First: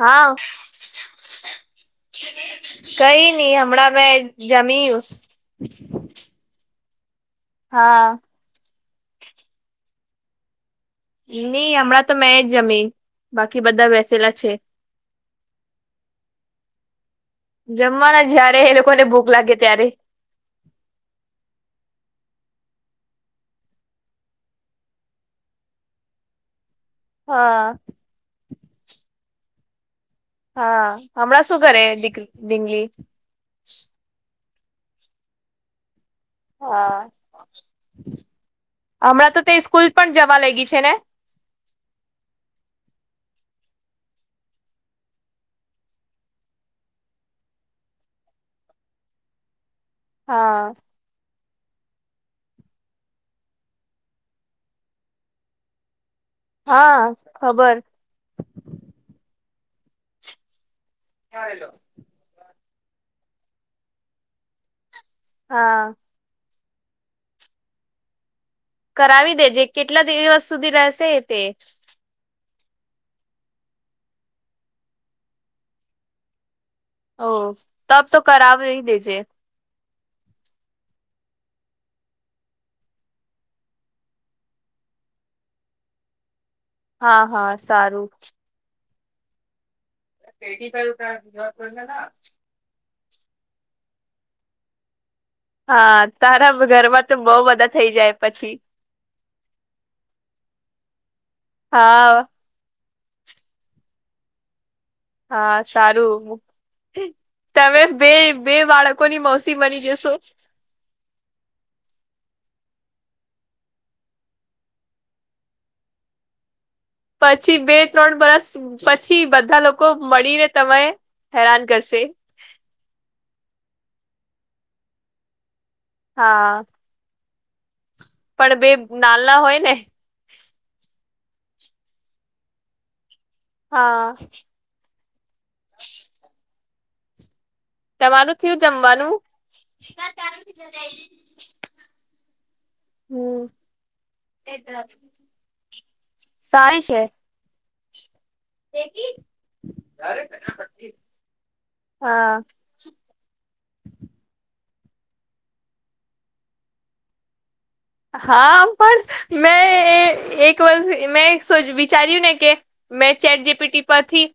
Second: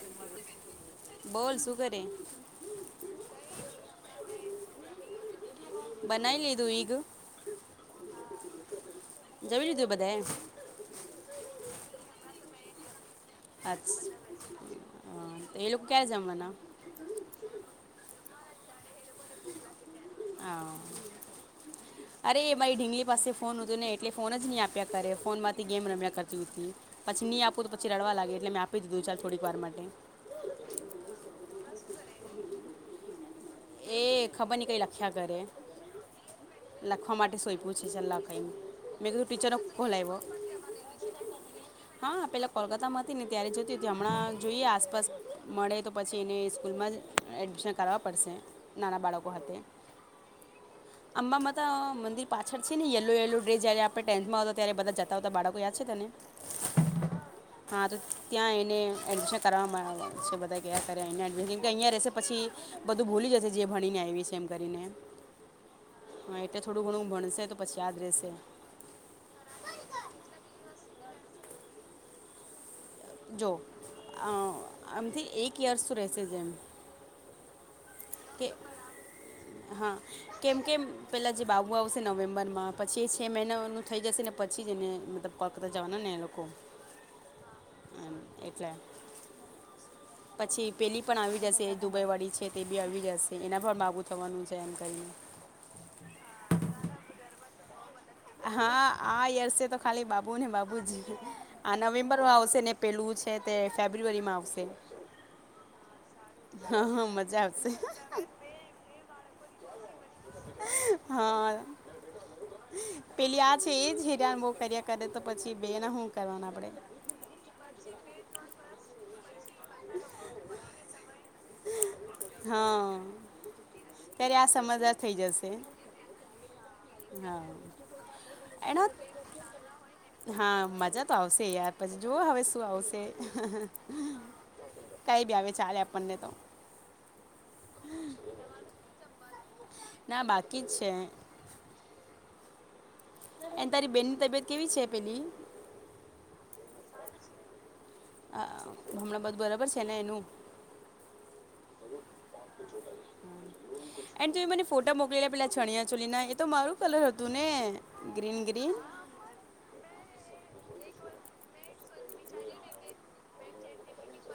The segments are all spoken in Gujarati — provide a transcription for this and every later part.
હા બોલ શું કરે કંઈ નહી હમણા મે જમીયુ. બનાઈ લીધું. ઈગ હા. જમી લીધું બંધાય એમ. મેં હમણા તો મે જ જમી. બાકી આજ બધા બેસેલા છે હ એ લોકો ક્યાં જમવાના. જમવાના જયારે એ લોકોને ભૂખ લાગે ત્યારે. હા અરે મારી ઢીંગલી પાસે ફોન હતું, ને એટલે ફોન જ નહી આપ્યા કરે ફોન માંથી ગેમ રમ્યા કરતી હતી. પછી ન હા આપું પછી રડવા લાગે એટલે મે આપીધું ચાલ થોડીક વારમાં હા હમણાં શું કરરે દીક ડિંગલી. એ ખબર ન કઈ લખ્યા કરે. હા લખવા માટે સોઈ પૂછી છે લખાઈ મેં કધું ટીચર ખોલ આવવો. પી છે, ને હા પેલા કોલકાતામાં હતી ને ત્યારે જતી તી હમણાં જોઈએ આસપાસ મળે તો પછી એને સ્કૂલમાં જ એડમિશન કરવા પડશે નાના બાળકો હતે હા. ત મંદિર પાછળ છે ને યલો યેલો ડે જયારે આપણે ટેન્થમાં હતો ત્યારે બધા જતા હોતા બાળકો યાદ છે તને હા ખબર હા તો ત્યાં એને એડમિશન કરવામાં આવે છે બધા એ કયા કરે કેમ અહિયાં રશે પછી બધું ભૂલી જશે જે ભણીને આવી છે એમ કરીને હા. હા, એટલે થોડું ઘણું ભણશે તો પછી યાદ રહેશે કરાવી દેજે કેટલા દિવસ સુધી રહેશે તે જો અ મઆમથી અ એક યર્સ તો રહેશે જ એમ ઓ તબ તો કે કરાવહી દેજે હા કેમ કેમ પેલા જે બાબુ આવશે નવેમ્બર માં પછી એ છે મહિનાનું થઈ જશે ને પછી જેને મતલબ કોલકતા જાવાના ને એ લોકો હા હા સારું એમ એટલે પછી પેલી પણ આવી જશે દુબઈ વાળી છે તે બી આવી જશે એના પણ બાબુ થવાનું છે એમ કરીને હા તારા ઘરમાં તો બહુ બધા થઈ જાય પછી હા આ યર્સે તો ખાલી બાબુ ને બાબુજી આ હા નવેમ્બરમાં આવશે ને પેલું છે તે ફેબ્રુઆરીમાં આવશે હા સારું હા હા મજા આવશે તમે બે બે બાળકોની મોસી મોસી બની જસો હા. પેલી આ છે એજ હેરાન બહુ કર્યા કરે તો પછી બે ના હુ કરવાનું આપડે પછી બે ત્રણ વરસ પછી બધા લોકો મળીને તમે હેરાન કરશે હા ત્યારે આ સમજદાર થઈ જશે હા. હા. પણ બે એનો નાલા હોય ને એ તો આવશે યાર પછી જોઓ હવે શું આવશે હા કંઈ બી આવે ચાલે આપણને તો તમારું થયું જમવાનું ના બાકી જ છે. હમ એન તારી બેનની તબિયત કેવી છે પેલી સારી છે. અ હમણાં બધું બરાબર છે ને એનું [unintelligible] હા. એન્ડ તું એ મને ફોટા મોકલી લે પેલા ચણિયા ચોલી ના એ તો મારું કલર હતું ને ગ્રીન હા ગ્રીન પણ મે એ એક વર્ષ મે એ સુ વી ચાર્યુ ને કે મેં ચેટ જીપીટી પરથી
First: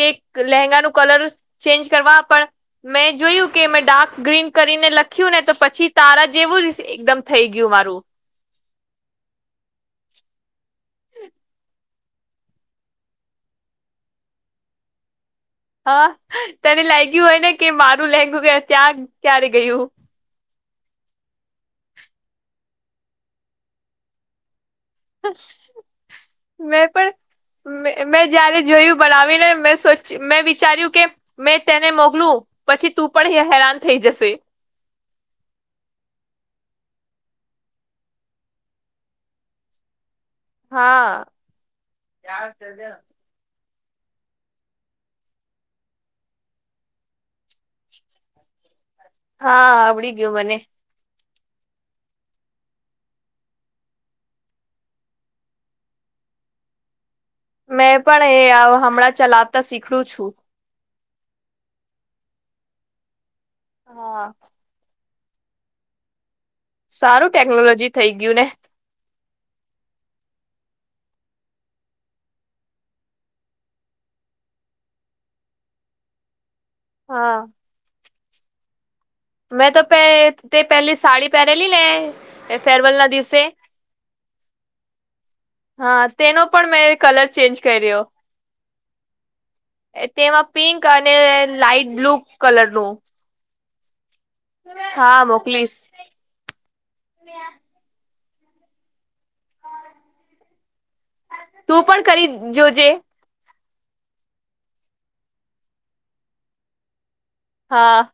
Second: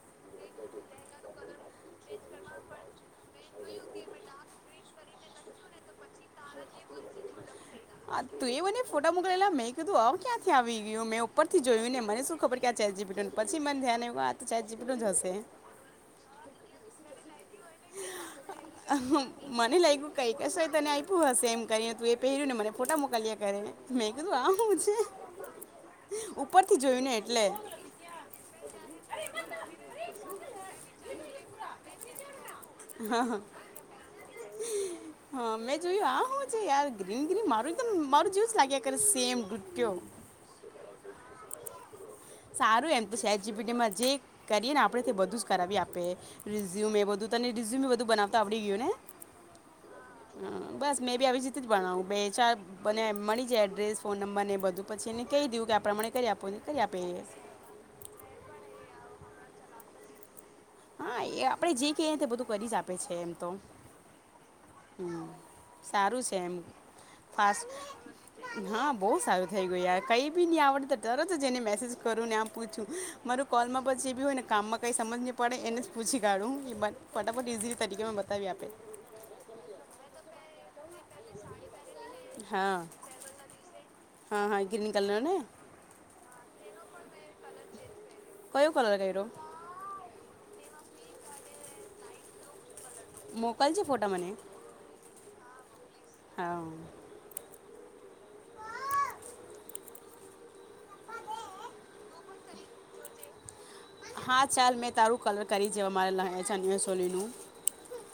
તે લહેંગા નું કલર ચેન્જ કરવા પણ મેં જોયું કે મેં ડાર્ક ગ્રીન કલ કરીને લખ્યું ને તો પછી તારા જેવું જ એકદમ થઈ ગયું મારું આ તું એ બને ફોટા મોકલેેલા મેં કીધું આવ ક્યાંથી આવી મે મેં ઉપર થી જોયું ને મને શું ખબર કે આ ચેટ જી પી ટી પછી મને ધ્યાન આવ્યું આ તો ચેટ જી પી ટી નું જ હશે હા તને લાગ્યું હોય ને કે મારું લહેંગુ હા ત્યાં ક્યારે મ મને ગયું લાગ્યું કઈ હસેય તને આપ્યું હશે એમ કરીને તું એ પહેર્યું ને મને ફોટા મોકલ્યા કરેને મેં કીધું આવું હું સે હ ઉપરથી જોયું ને એટલે મેં જયારે જોયું બનાવીને મે સોચ્યું મેં વિચાર્યું કે મેં તેન મોકલું પછી તું હા પણ હેરાન થઈ જશે હા મેં જોયું આ હું છે યાર ગ્રીન ગ્રીન મારું એકદમ મારું જ્યુસ લાગ્યા કરે સેમ ગુટ્યો હા સારું [inaudible] એમ તો ચેટ જીપીટીમાં જે કરીએ ને આપણે તે બધું જ કરાવી આપે રિઝ્યુમ એ બધુ તને રિઝ્યમે બધુ બનાવતા આપડી ગયુ ને હા આવડી ગ્યુ મને થી જ બનાવુ બે ચારને બને મળી જાય એડ્રેસ ફોન નંબર ને બધુ પછી એને કહી દયુ કે આપ પ્રમાણે કરી આપો કરી આપે એ મેં પણ એ હ હમણાં ચલાવતા શીખડુ છુ હા એ આપડે જે કે તે બધુ કરી જ આપે છે એમ તો હા હમ સારું છ એમ સારું ફાસ ટેકનોલોજી થઈ ગયું ને હ બઉ સારું થઈ ગયુ યાર કઈ બી ની આવડ તરત જ એને મેસેજ કરું ને આમ પૂછુ મારુ કોલમા પછી જે બી હોય ને કામમા કઈ સમજ ની પડે એને જ પૂછી કાઢુ એ બ હા ફટાફટ ઇઝીલી તરીકે મે બતાવીએ આપે મેં તો પે તે પેલી સાડી પરેલી ને હા ફેરવેલ ના દિવસે હા હા ગ્રીન કલર ને હા તેનો પણ મે કલર ચેન્જ કર્યો કયો કલર કર્યો તેમા પિંક અને લાાઈટ બ્લુ કલર નું મોકલ જે ફોટા મને હા મોકલીસ હા તું પણ કરી જજોજે હા ચાલ મેં તારું કલર કરી જોવા માર ક સોલીલુ હા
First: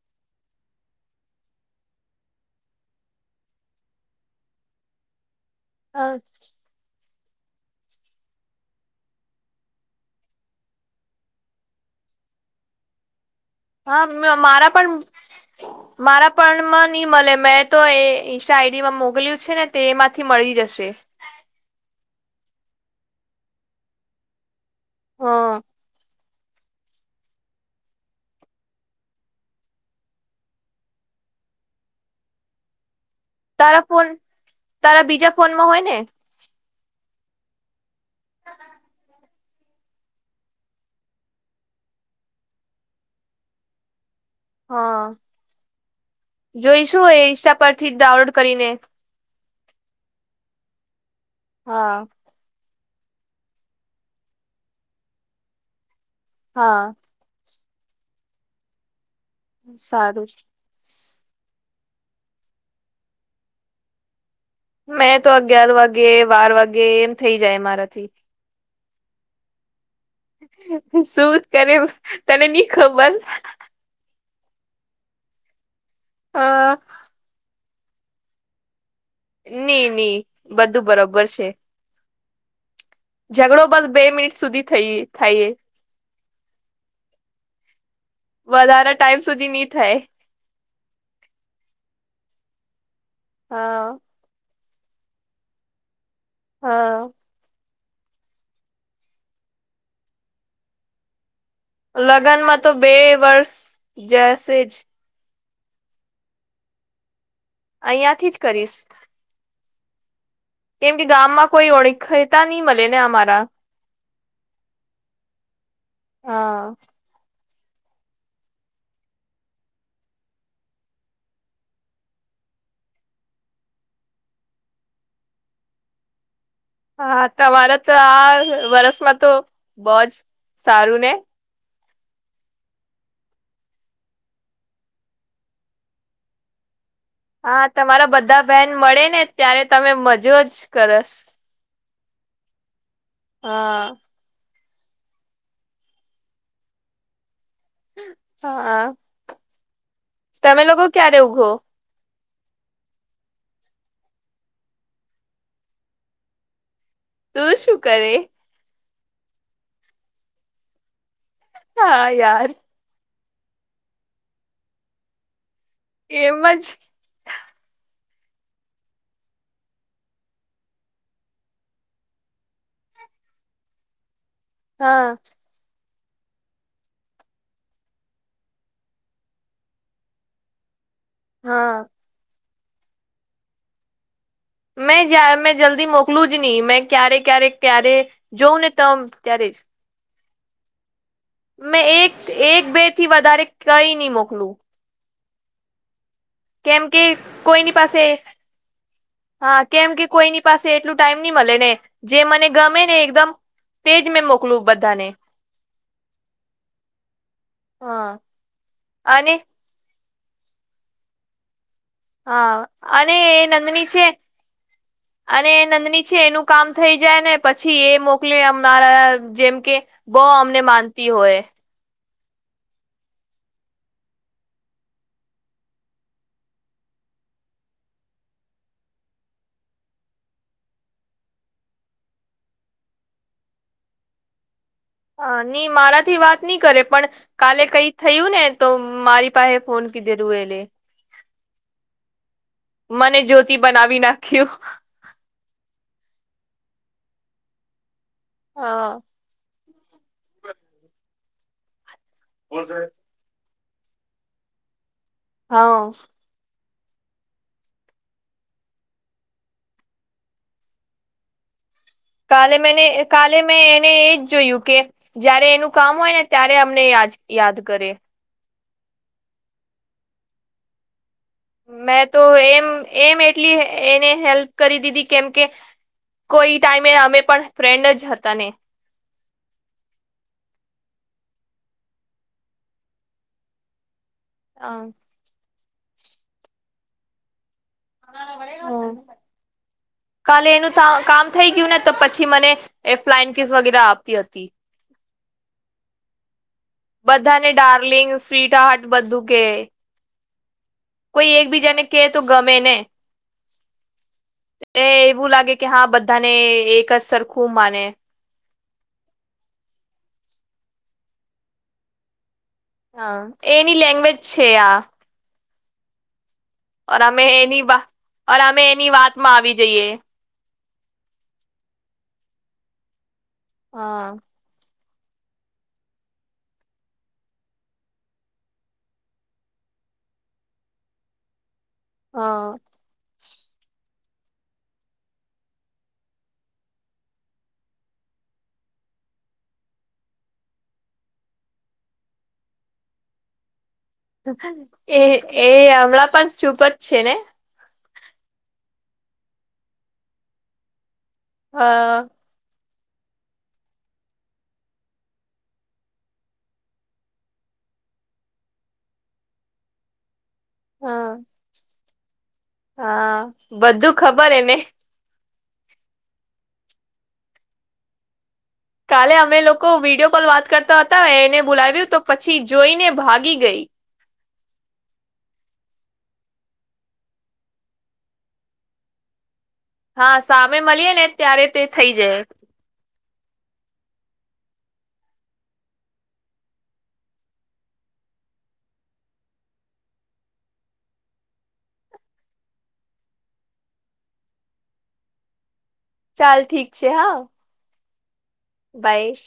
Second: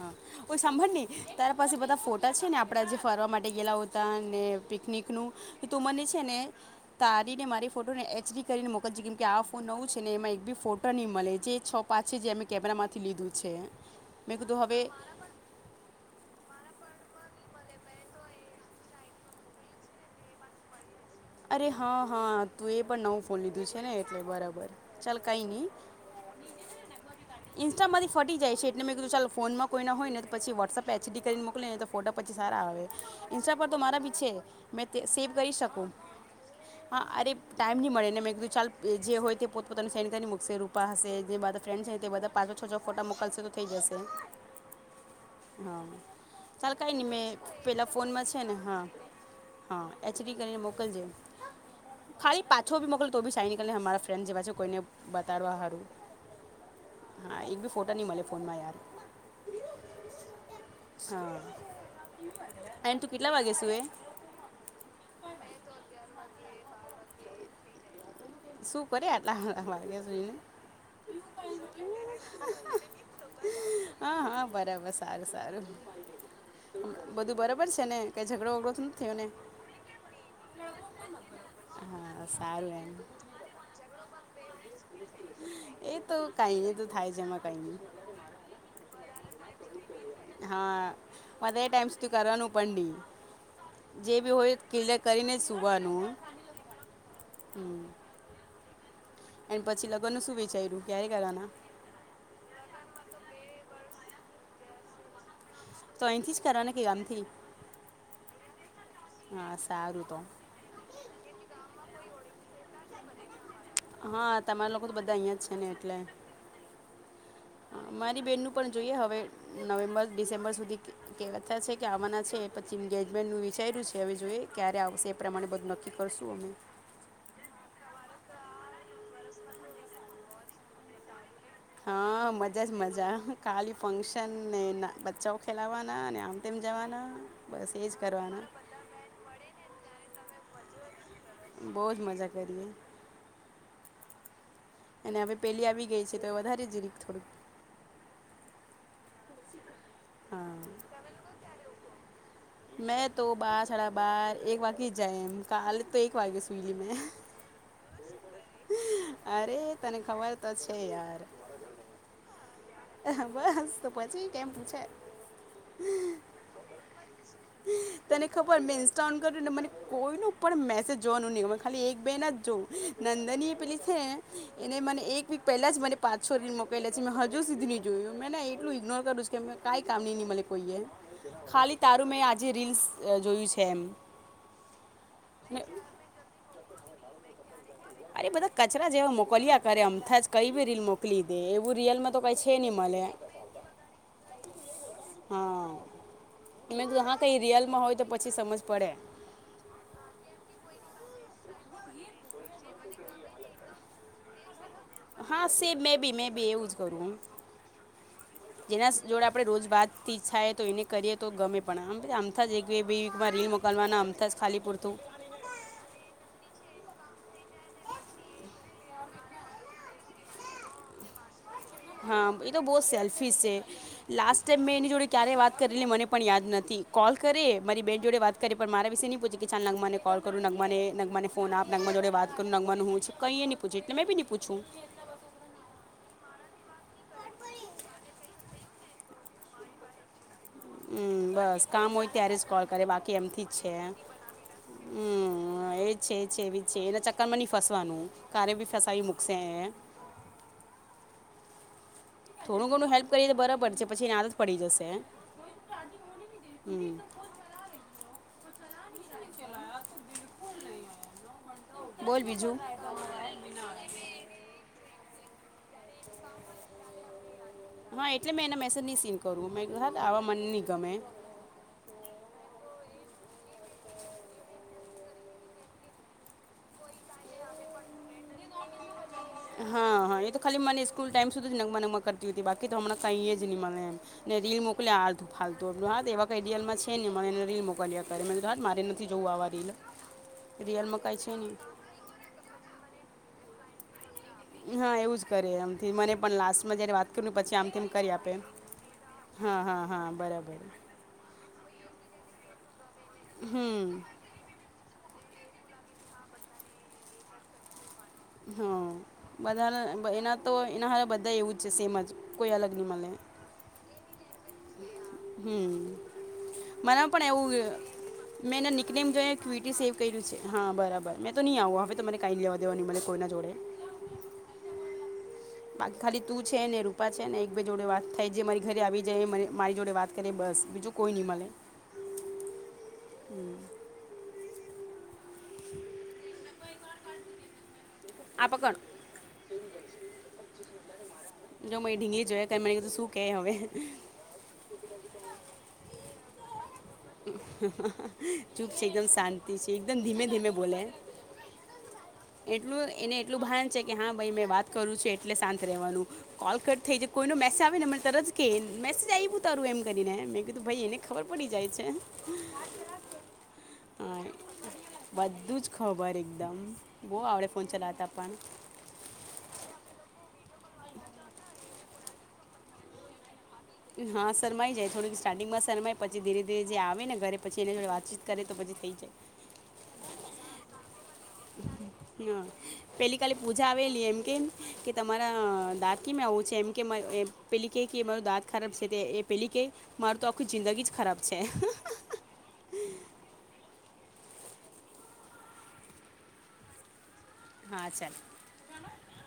હા ઓઈ સાંભળ ને તાર પાસે બધા ફોટા છે ને આપડા જે ફરવા માટે ગયેલા ઓતા ને પિકનિક નુ તો તુ મને છે હા ને તારીને મારી ફોટો ને એચડી કરીને મોકલ જે કેમ કે આ ફોન નવુ છે ને એમા એક બી ફોટો ની મલે જે છ પાંચ પા છે જે મે કેમેરામાંથી લીધુ છે હા મેં કીધું મારા હવે પણ મારા પણ મન ની મલે મેં તો એ ઇન્સ્ટા આઈડીમા મોકલ્યુ છે ને તેમાંથી મળી જશે અરે હ હ તુ એ પણ નવુ ફોન લીધુ છે ને એટલે બરાબર ચાલ કઈ હા ની ઇન્સ્ટામાંથી ફટી જાય એટલે કીધુ ચાલ ફોનમા કોઈ ના હોય ને તો પછી વોટ્સપ એચડી કરીને મોકલી ને ફોટો પ પછી સારા આવે ઇન્સ્ટા પર તારા તો મારા ફોન બી છે મેં તારા સેવ બીજા કરી ફોનમાં હોય શકુ ને હા અરે ટાઈમ ની મળે ને મેં કીધું ચાલ જે હોય તે પોત પોતાની સેન કરીને મૂકશે રૂપા હશે જે બધા ફ્રેન્ડ છે તે બધા પાછો છો છો ફોટો મોકલશે તો થઈ જશે હા હા ચાલ કાંઈ જોઈશુ નહીં મેં ઇસ્ટા પેલા પરથી ફોનમાં ડાઉલોડ છે ને કરીને હા હા એચડી કરીને મોકલજે હા ઓછો બી મોકલ તો બી સાનીકલી અમારા ફ્રેન્ડસ એવા છે કોઈને બતાડવા હારું હા ફોટા ની મલે ફોનમા યાર સારું સ એન તુ કેટલા વાગે સુુએ મેં તો અગિયાર વાગે બાર વાગે એમ થઇ જાય મારાથી શું કરે આટલા વાગ્યા સુ શું કરે તને નઈ ખબર હા હા બરાબર સારું સારું હા ખબર છે ને કંઈ ઝડો વઘડો નઈ નઈ બધું બરોબર છે સારુ લેન ઝઘડો બસ બે મિનિટ સુધી થઈ થાય એ એ તો કાંઈ ન તો થાય છે એમાં કાંઈ ન વધારે ટાઈમ સુધી નહી થાય પંડી હા જે બી હોય કિલ્લ કરીને સુવાનું હા એ પછી લગ્ન ન શું વિચાર્યુ ક્યારે કરવાના લગ્નમાં તો બે વર્ષ જશે જ તો અહીંથી જ કર ને કે ગામથી અહીંયાથી જ કરીશ હા સારું તો કેમ કે ગામમાં કોઈ ઓળખતા નહી મળે ને અમારા હા તમારા લોકો તો બધા અહિયાં જ છે ને એટલે હા મારી બેન નું પણ જોઈએ હવે નવેમ્બર ડિસેમ્બર સુધી કેવાતા છે કે આવવાના છે પછી એન્ગેજમેન્ટનું વિચાર્યું છે હવે જોઈએ ક્યારે આવશે એ પ્રમાણે બધું નક્કી કરશું અમે હા તમારે તો આ વર્ષમાં તો બહજ સારું ને હા મજા જ મજા કાલી ફંક્શન ને બચ્ચાઓ ખેલાવાના ને આમ તેમ જવાના હા બસ એ જ તમારા બધા કરવાના બહેન મળે ને ત્યારે તમે મજો જ કરશ બહુ જ મજા કરીએ હા અને હવે પેલી આવી ગઈ છે તો વધારે જન થોડુંક હા હા તમે લોકો ક્યારે ઉઘો મેં તો બાર સાડા બાર એક વાગ્ય જ જાય એમ કાલે તો એક વાગે સુઈ લ મેં તું શું કરે અરે તને ખબર તો છે યાર હા યાર બસ તો પછી કેમ પૂછે એમજ તને ખબર મેં ઇન્સ્ટા ઓ કર્યું ને મને કોઈ ન પણ મેસેજ જોવાનું નહી ખાલી એક બે ના જ જોવું નંદની એ પેલી છે એને મને હા એક વીક પહેલા જ મને પાંચસો રીલ મોકલા છે મે હજ હજ સુીધું નહી જોયું મેંને એટલું ઇગ્નોર કરું કે કંઈ કામ નહી નહીં મળે કોઈએ ખાલી હા તારો મે આજે રીલ્સ જોયું છે એમ મેં જ મે ને જલ્દી મોકલું જ નહી મેં ક્યારે ક્યારે ક્યારે અરે જોઉં ને તમ ત્યારે કૈવેરીલ મો મેં એક એક બે થી વધારે કઈ નહી મોકલું હા કેમ મે કે હા કઈ કોઈની રિયલમાં હોય તો પાસે પછી સમજ પડે હા કેમ કે કોઈની પાસે એટલું ટાઈમ નહી મળે ને જે મને ગમે ને એકદમ તેજ મેં મોકલું બધું હા સેમ મે બી મે બી એ વુઝ કરું હા હ જેના જોડે અને આપડે રોજ બાદ થીઈચ્છાએ તો એને કરીએ તો ગમે પણ આમ થાજ એક હા બે અને વીકમાં એ રીલ નંદની મોકલવાના છે આમ જ ખાલી પૂર અને નંદની છે એનું કામ થઈ જાય ને પછી એ મોકલી મારા જેમ કે બહ અમને માનતી હોય હા એ તો બહુ જ સેલ્ફીસ છે લાસ્ટ ટાઈમ મેં એની જોડે ક્યારેય વાત કરલી મને પણ યાદ નથી કોલ કરે મારી બેન જોડે વાત કરે પણ મારા વિશે નહી પૂછે કે ચાલ નગમાને કોલ કરું નગમાને નગમાને ફોન આપ નગ જોડે વાત કર નાગવાનું હું કઈ નહી પૂછું એટલે મેં બીહી પૂછું હા નઈ મારાથી વાત નહી કરે પણ કાલે કઈ થયું ને તો મારી પાસે ફોન કીધે હમ બસ કામ હોય ત્યારે કોલ કરે બાકી મને એમથી જ જ્યોતિ છે બનાવી નાખ્યું હમ એજ છે છે બી છે એના ચક્કર માં નહી ફસવાનું કારે બી હા ફસાવી મૂકશે થોડું ઘણું હેલ્પ કરીએ તો બરાબર છે પછી એની આદત પડી જશે હા હમ કો નહી કાલે મે કાલે મેં એને એજ જોયું કે જયારે એનું કામ હોય ને ત્યારે અમને યા યાદ કરે હા એટલે મેં એના સીન કરવું આવા મન નની ગમે મેં તો એમ એમ એટલી એને હેલ્પ કરી દીધી કેમ કે કોઈ ટાઈમે અમે પણ ફ્રેન્ડ જ હતા ને હા હા એ તો ખાલી મને સ્કૂલ ટાઈમ સુધી જ નગમા નગમા કરતી હતી બાકી તો હમણાં કઈ એ જ નહી મને એમ ને રીલ મોકલી આથું ફાલતુ આપું એવા કઈડિયાલમાં છે ને મને રીલ મોક કલ કર મ મારે નથી જવું આવા રીલા કાલે એનું કામ થઈ ગયું ને તો પછી મને એ ફ્લાઇન કિસ વગેરે આપતી હતી હા એવું જ કરે એમથી મને પણ લાસ્ટ ઘરે વાત કર બધાને પછી આમથીમ કરી ડાર્લિંગ આપે સ્વીટ હાર્ટ બધું કે હા હા હા બરાબર કોઈ એકબીજાને કે તો ગમે ને હમ એ એવું લાગે કે હા બધાને એક જ સરખું માને હા બધા એના તો એના હ બધા એવું જ છે સેમજ હા એની લેંગ્વેજ છે આ હમ ઓ અમે એની બા ઓર અમે મેંને એની નનીકલેમ જો વાતમાં આવી કવિટી જઈએ સેવ કર્યું છે હા બરાબર મેં તો નહીં આવું હવે મ કઈ લેવા ની મળલે કોઈ ના હા ખાલી તું છે ને રૂપા છે ને એક બે જોડે વાત થાય જે મારી ઘરે આવી જાય મારી જોડે વાત કરીે બસ બસ બીજું કોઈ નિ મળે હા હમ આપ કોણ જો મરી ઢીંગી જોય મને કધું શું કે હવે એ એ હમણાં પણ ચૂપ જ છે ને ચૂપ છે એકદમ શાંતિ છે એકદમ ધીમે ધીમે બોલે હા એટલું એને એટલું ભાન છે કે હા ભાઈ મેં વાત કરું છેું એટલે શાંત રહેવાનું કોલકટ થઈ જ કોઈનો મે આવેને તર જ કે મેસેજ આવી્યું તારું એમ કરીને મેં કીધું ભાઈ એને ખબર પડી જાય છે હા બધું હા ખબર એને બધું જ ખબર એકદમ બહ આવડે ફોન ચલાવતા પણ કાલે અમે લોકો વિડીિયો કોલ વાત કરતા હતા એને બોલાવ્યું તો પછી જોઈને ભાગી ગઈ હા શરમાઈ જાય થોડીક સ્ટાર્ટિંગમાં શમાય પછી ધીરે ધીરે જે આવે ને ઘરે પછી એને થ વાતચીત કરે તો પછી થઈ જાય હા સામે મળીએે ને ત્યારે તે થઈ જાય પેલી કાલે પૂજા આવેલી એમ કે કે તમારા દાંતકી મેં હોવું છે એમ કે પે કે દાંત ખરાબ છે એ પેલી કે મારું તો આખું જિંદગી જ ખરાબ છે [unintelligible] ચાલ ઠીક છે હા હા ચાલ બાઈ